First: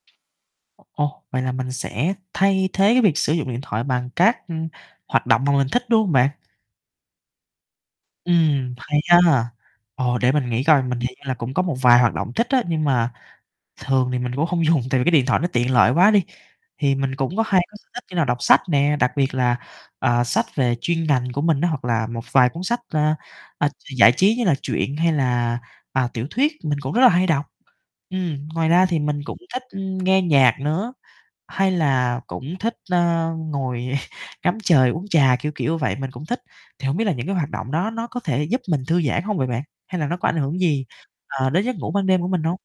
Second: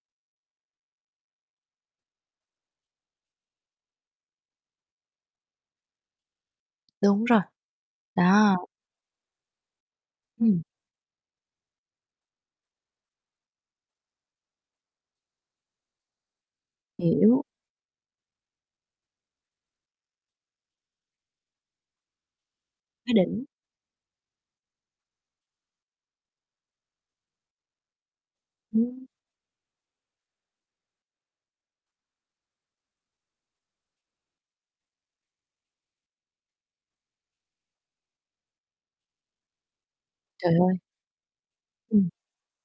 Ồ, vậy là mình sẽ thay thế, cái, việc sử dụng điện thoại bằng các, ừm, hoạt động mà mình thích, đúng hông bạn? Đúng rồi, đó. Ừm, hay ha. Ồ, để mình Ừm. nghĩ coi, mình hiện là cũng có một vài hoạt động thích á, nhưng mà thường thì mình cũng hông dùng, tại vì cái điện thoại nó tiện lợi quá đi. Thì mình cũng có Hiểu. 2 cái sở thích như là đọc sách nè, đặc biệt là, ờ, sách về chuyên ngành của mình á, hoặc là một vài cuốn sách, Quá ơ, đỉnh. ơ, giải trí như là truyện hay là, ờ, tiểu thuyết, mình cũng rất là hay đọc. Ừm, ngoài ra thì Ừm. mình cũng thích, ừm, nghe nhạc nữa, hay là cũng thích, ơ, ngồi ngắm trời uống trà, kiểu, kiểu vậy, mình cũng thích. Thì hổng biết là những cái hoạt động đó nó có thể giúp mình thư giãn hông vậy bạn? Hay là nó có ảnh Trời hưởng ơi. gì, ờ, đến giấc ngủ ban Ừm. đêm của mình hông?